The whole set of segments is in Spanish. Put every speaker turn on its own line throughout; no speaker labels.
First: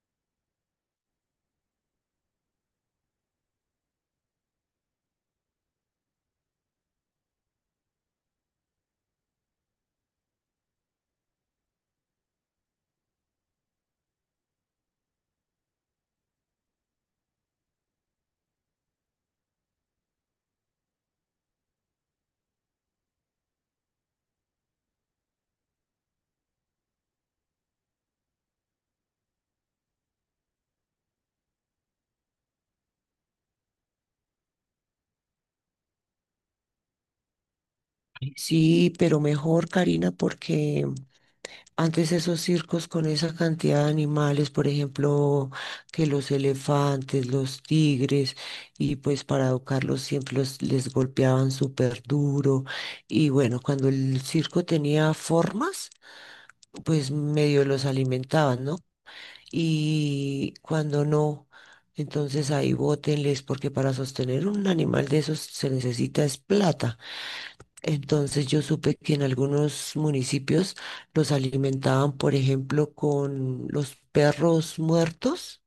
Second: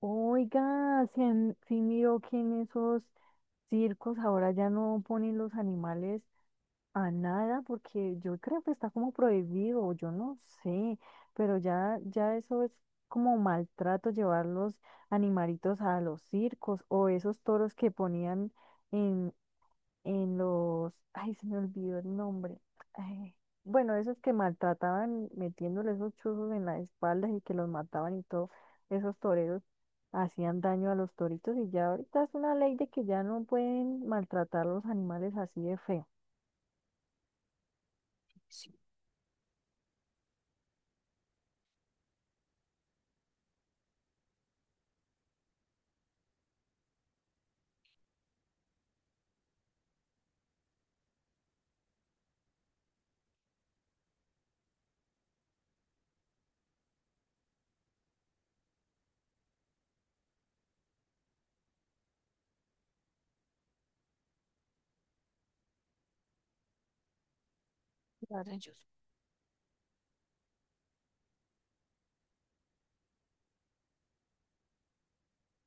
Oiga, si, si miró que en esos circos ahora ya no ponen los animales a nada, porque yo creo que está como prohibido, yo no sé, pero ya, ya eso es como maltrato llevar los animalitos a los circos o esos toros que ponían en los, ay, se me olvidó el nombre. Ay, bueno, esos que maltrataban metiéndole esos chuzos en las espaldas y que los mataban y todo, esos toreros hacían daño a los toritos y ya ahorita es una ley de que ya no pueden maltratar los animales así de feo. Sí,
Sí, pero mejor, Karina, porque antes esos circos con esa cantidad de animales, por ejemplo, que los elefantes, los tigres, y pues para educarlos siempre les golpeaban súper duro. Y bueno, cuando el circo tenía formas, pues medio los alimentaban, ¿no? Y cuando no, entonces ahí bótenles, porque para sostener un animal de esos se necesita es plata. Entonces yo
rayos.
supe que en algunos municipios los alimentaban, por ejemplo, con los perros muertos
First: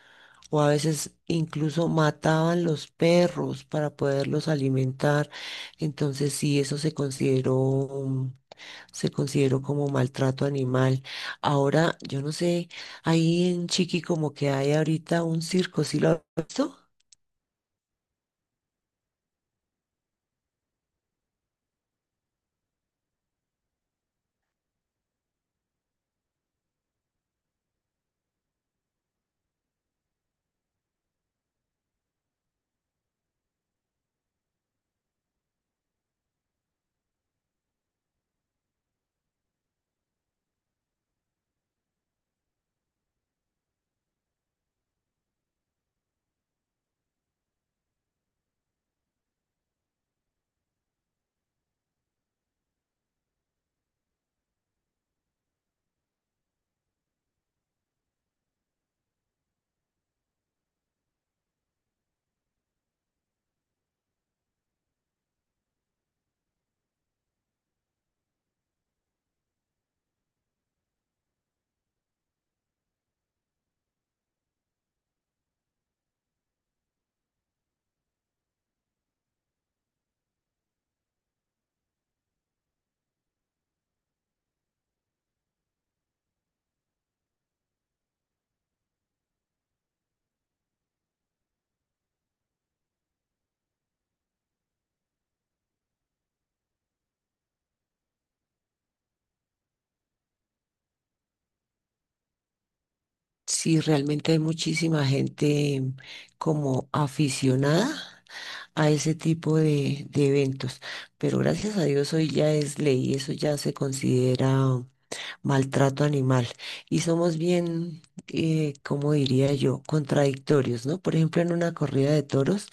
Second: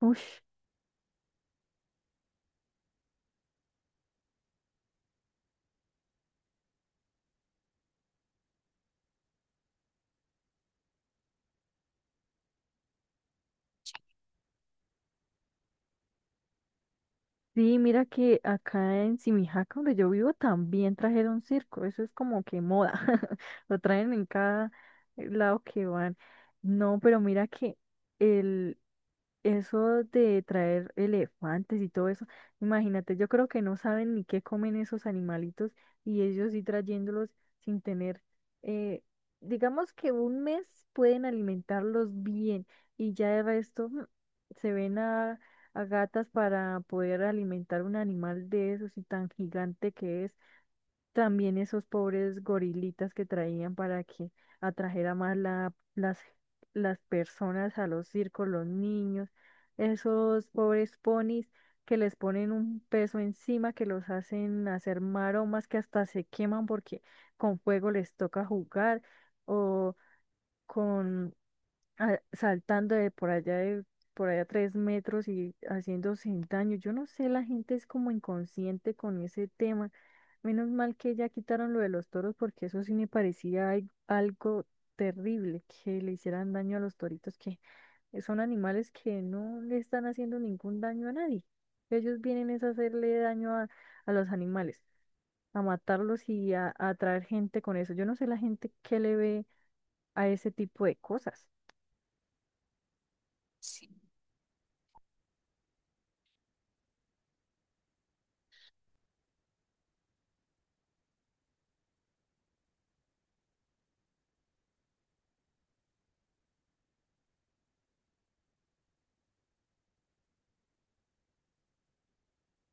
Ush,
o a veces incluso mataban los perros para poderlos alimentar. Entonces sí, eso se consideró como maltrato animal. Ahora, yo no sé, ahí en Chiqui como que hay ahorita un circo, ¿sí lo has visto?
sí, mira que acá en Simijaca, donde yo vivo, también trajeron circo. Eso es como que moda. Lo traen en cada lado que van. No, pero mira que eso de traer elefantes y todo eso, imagínate, yo creo que no saben ni qué comen esos animalitos y ellos sí trayéndolos sin tener, eh, digamos que un mes pueden alimentarlos bien y ya de resto se ven a gatas para poder alimentar un animal de esos y tan gigante que es. También esos pobres gorilitas que traían para que atrajera más las personas a los circos, los niños, esos pobres ponis que les ponen un peso encima, que los hacen hacer maromas, que hasta se queman porque con fuego les toca jugar, o con saltando de por allá 3 metros y haciéndose daño. Yo no sé, la gente es como inconsciente con ese tema. Menos mal que ya quitaron lo de los toros porque eso sí me parecía algo terrible que le hicieran daño a los toritos, que son animales que no le están haciendo ningún daño a nadie. Ellos vienen es a hacerle daño a los animales, a matarlos y a atraer gente con eso. Yo no sé la gente que le ve a ese tipo de cosas.
Sí, realmente hay muchísima gente como aficionada a ese tipo de eventos. Pero gracias a Dios hoy ya es ley, eso ya se considera maltrato animal. Y somos bien, como diría yo, contradictorios, ¿no? Por ejemplo, en una corrida de toros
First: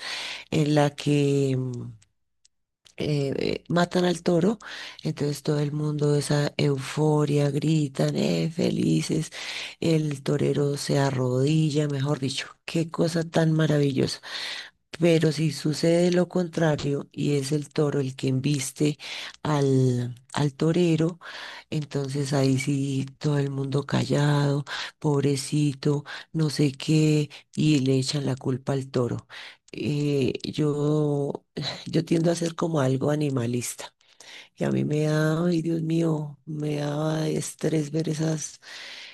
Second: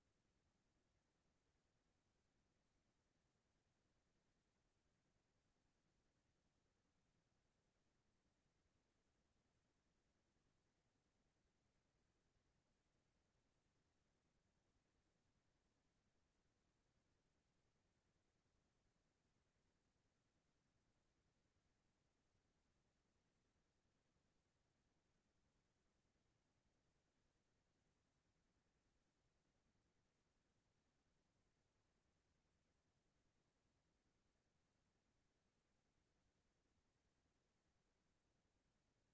en la que matan al toro, entonces todo el mundo esa euforia, gritan, felices, el torero se arrodilla, mejor dicho, qué cosa tan maravillosa. Pero si sucede lo contrario y es el toro el que embiste al torero, entonces ahí sí todo el mundo callado, pobrecito, no sé qué, y le echan la culpa al toro. Yo, yo tiendo a ser como algo animalista. Y a mí me da, ay Dios mío, me da estrés ver esas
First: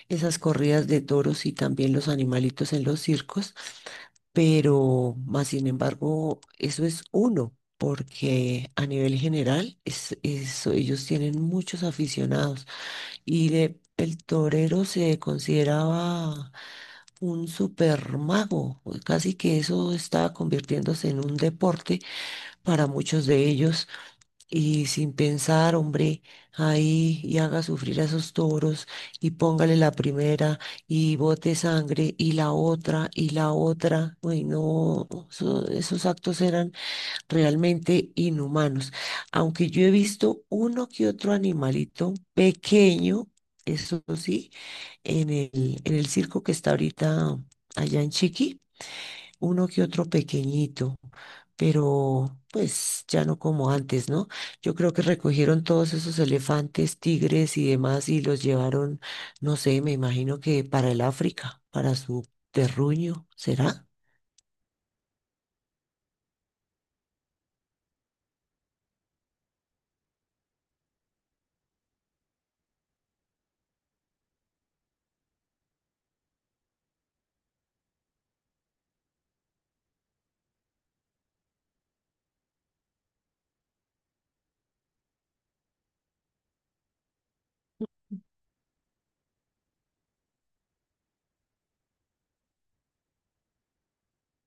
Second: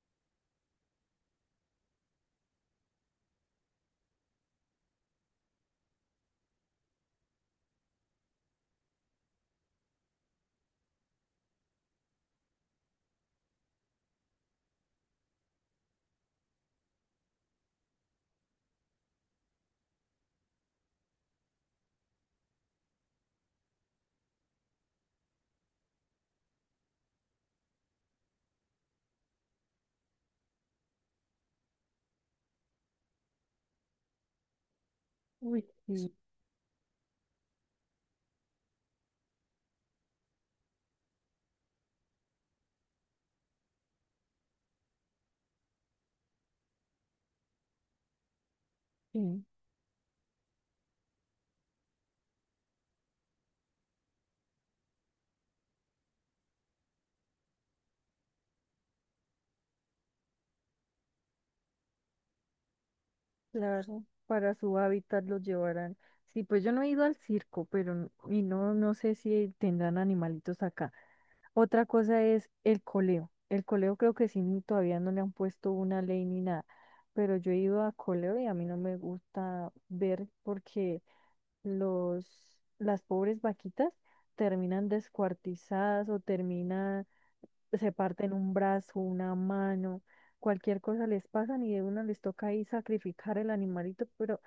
esas corridas de toros y también los animalitos en los circos, pero más sin embargo, eso es uno, porque a nivel general es, eso, ellos tienen muchos aficionados y el torero se consideraba un super mago casi que eso estaba convirtiéndose en un deporte para muchos de ellos y sin pensar, hombre, ahí y haga sufrir a esos toros y póngale la primera y bote sangre y la otra y la otra. Uy, no,
Uy,
esos actos eran realmente inhumanos. Aunque yo he visto uno que otro animalito pequeño, eso sí, en el circo que está ahorita allá en Chiqui
sí.
uno que otro pequeñito, pero pues ya no como antes, ¿no? Yo creo que recogieron todos esos elefantes, tigres y demás y los llevaron, no sé, me imagino que para el África, para su terruño, ¿será?
Claro, para su hábitat los llevarán. Sí, pues yo no he ido al circo, pero no, no sé si tendrán animalitos acá. Otra cosa es el coleo. El coleo creo que sí, todavía no le han puesto una ley ni nada, pero yo he ido a coleo y a mí no me gusta ver porque los, las pobres vaquitas terminan descuartizadas o terminan se parten un brazo, una mano, cualquier cosa les pasan y de una les toca ahí sacrificar el animalito, pero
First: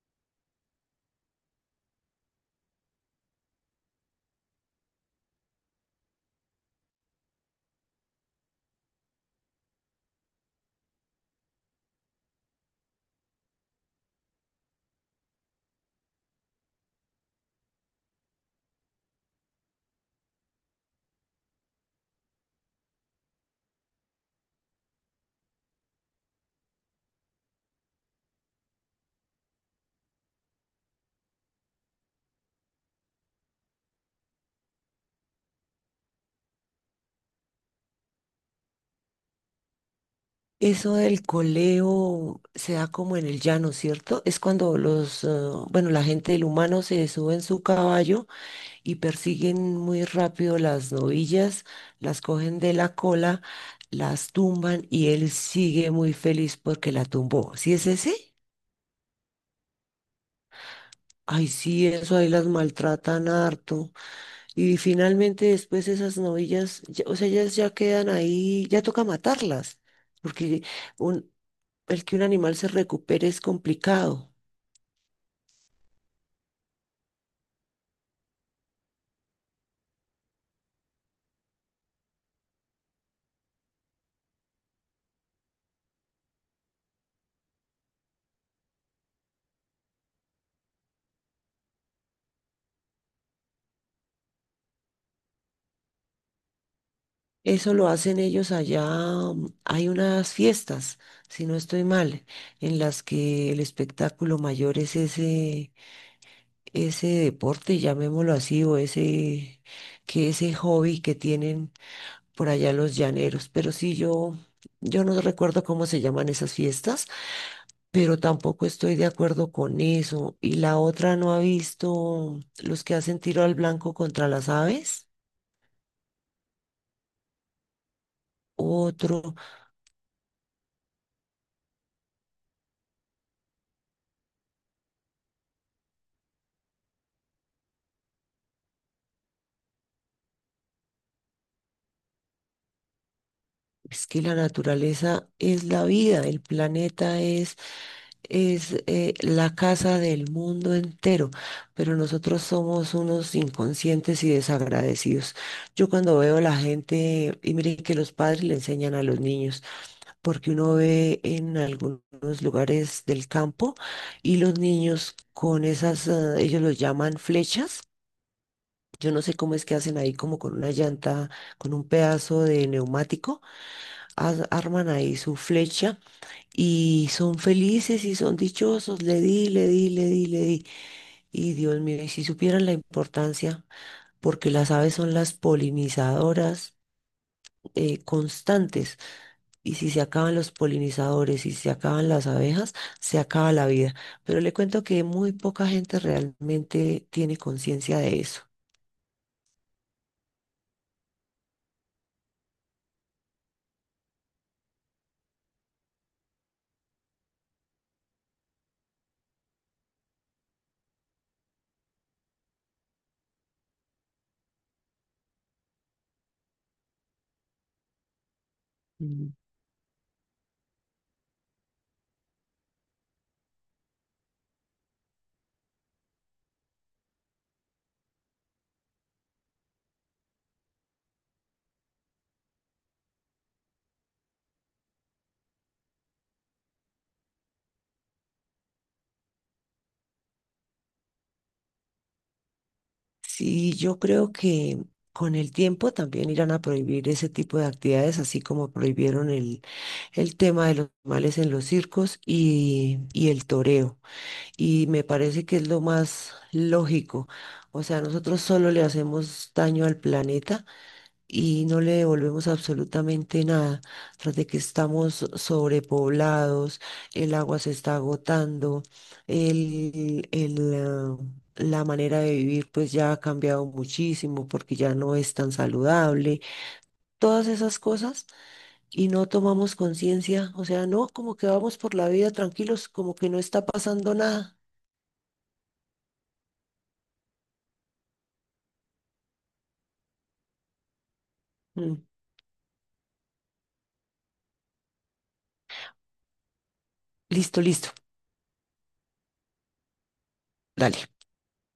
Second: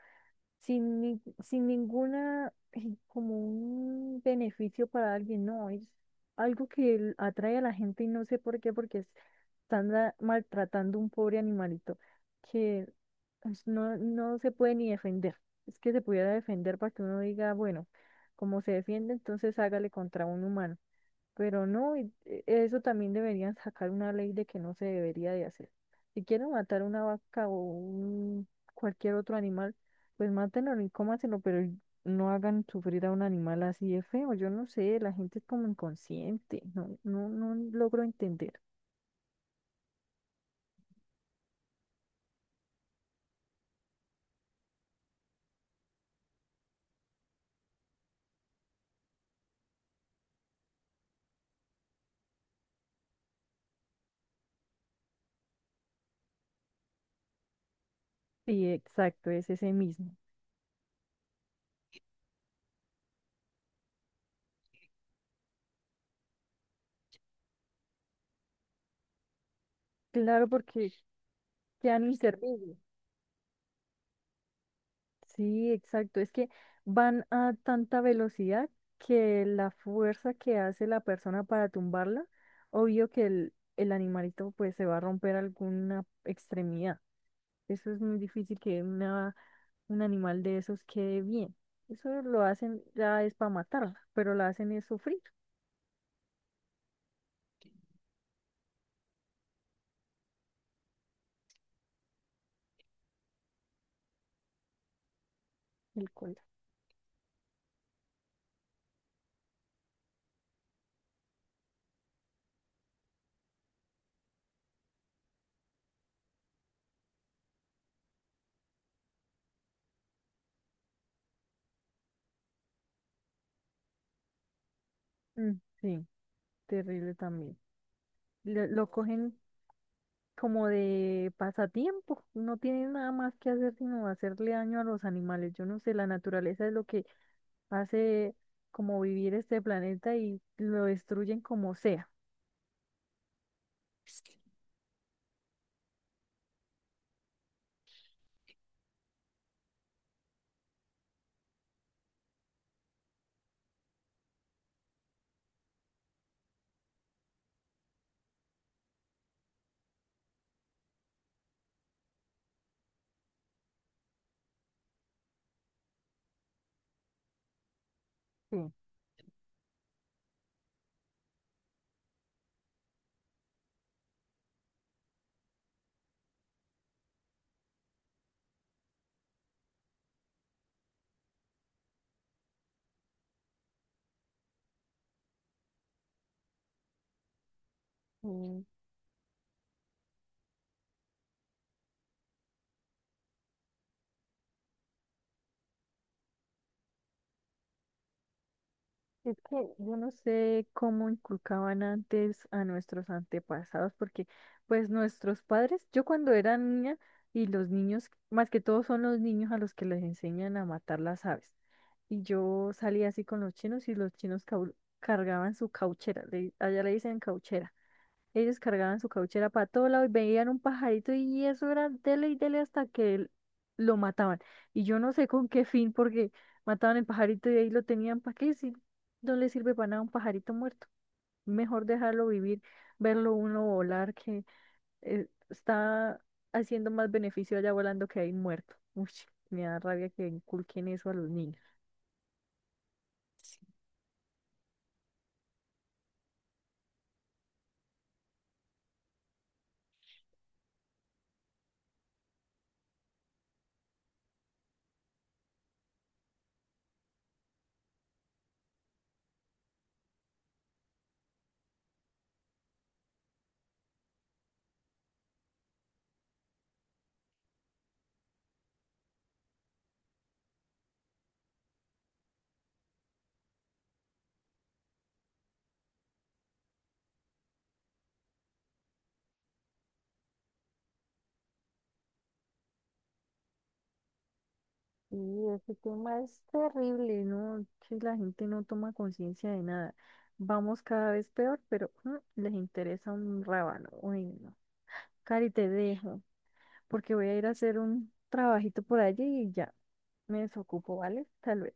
sin, sin ninguna, como un beneficio para alguien, no, es algo que atrae a la gente y no sé por qué, porque están maltratando un pobre animalito que pues, no, no se puede ni defender. Es que se pudiera defender para que uno diga, bueno, como se defiende, entonces hágale contra un humano, pero no, eso también deberían sacar una ley de que no se debería de hacer. Si quieren matar una vaca cualquier otro animal, pues mátenlo y cómaselo, pero no hagan sufrir a un animal así de feo. Yo no sé, la gente es como inconsciente, no, no, no logro entender.
Eso del coleo se da como en el llano, ¿cierto? Es cuando los, bueno, la gente, el humano se sube en su caballo y persiguen muy rápido las novillas, las cogen de la cola, las tumban y él sigue muy feliz porque la tumbó. ¿Sí es ese?
Sí, exacto, es ese mismo.
Ay, sí, eso ahí las maltratan harto. Y finalmente después esas novillas, o sea, ellas ya quedan ahí, ya toca matarlas,
Claro,
porque
porque
un- el
quedan
que un animal se
inservibles.
recupere es complicado.
Sí, exacto. Es que van a tanta velocidad que la fuerza que hace la persona para tumbarla, obvio que el animalito pues se va a romper alguna extremidad. Eso es muy difícil que un animal de esos quede bien. Eso lo hacen ya es para matarla, pero la hacen es sufrir
Eso lo hacen ellos allá. Mm, hay unas fiestas, si no estoy mal, en las que el espectáculo mayor es ese,
el cuello.
ese deporte, llamémoslo así, o ese, que ese hobby que tienen por allá los llaneros. Pero sí, yo no recuerdo cómo se llaman esas fiestas, pero tampoco estoy de acuerdo con eso. Y la otra no ha visto los que hacen tiro al blanco contra las aves.
Mm, sí, terrible también. Lo
Otro.
cogen como de pasatiempo. No tiene nada más que hacer sino hacerle daño a los animales. Yo no sé, la naturaleza es lo que hace como vivir este planeta y lo destruyen como sea.
Es que la
Sí.
naturaleza es la vida, el planeta es la casa del mundo entero, pero nosotros somos unos inconscientes y desagradecidos. Yo cuando veo a la gente, y miren que los padres le enseñan a los niños, porque uno ve en algunos lugares del campo y los niños con esas, ah, ellos los llaman flechas. Yo no sé cómo es que hacen ahí como con una llanta, con un pedazo de neumático arman ahí su flecha y son felices y son dichosos. Le di, le di, le di, le di. Y Dios mío, y si supieran la importancia, porque las aves son las polinizadoras
Mm,
constantes, y si se acaban los polinizadores y se acaban las abejas, se acaba la vida. Pero le cuento que muy poca gente realmente tiene conciencia de eso.
es que yo no sé cómo inculcaban antes a nuestros antepasados, porque pues nuestros padres, yo cuando era niña y los niños, más que todo son los niños a los que les enseñan a matar las aves. Y yo salía así con los chinos y los chinos cargaban su cauchera, allá le dicen cauchera. Ellos cargaban su cauchera para todo lado y veían un pajarito y eso era dele y dele hasta que lo mataban. Y yo no sé con qué fin, porque mataban el pajarito y ahí lo tenían para qué si no le sirve para nada un pajarito muerto. Mejor dejarlo vivir, verlo uno volar, que está haciendo más beneficio allá volando que ahí muerto. Uy, me da rabia que inculquen eso a los niños.
Sí, yo creo que con el tiempo también irán a prohibir ese tipo de actividades, así como prohibieron el tema de los males en los circos y el toreo. Y me parece que es lo más lógico. O sea, nosotros solo le hacemos daño al planeta y no le devolvemos absolutamente nada. Tras de que estamos sobrepoblados, el agua se está agotando, el, el, ah, la manera de vivir pues ya ha cambiado muchísimo porque ya no es tan saludable. Todas esas cosas y no tomamos conciencia, o sea, no, como que vamos por la vida tranquilos, como que no está pasando nada.
Sí, ese tema es terrible, ¿no? Sí, la gente no toma conciencia de nada. Vamos cada vez peor, pero
Mm,
les interesa un rábano. Uy, no. Cari, te dejo, porque voy a ir a
listo,
hacer
listo.
un trabajito por allí y ya me desocupo,
Dale.
¿vale? Tal vez.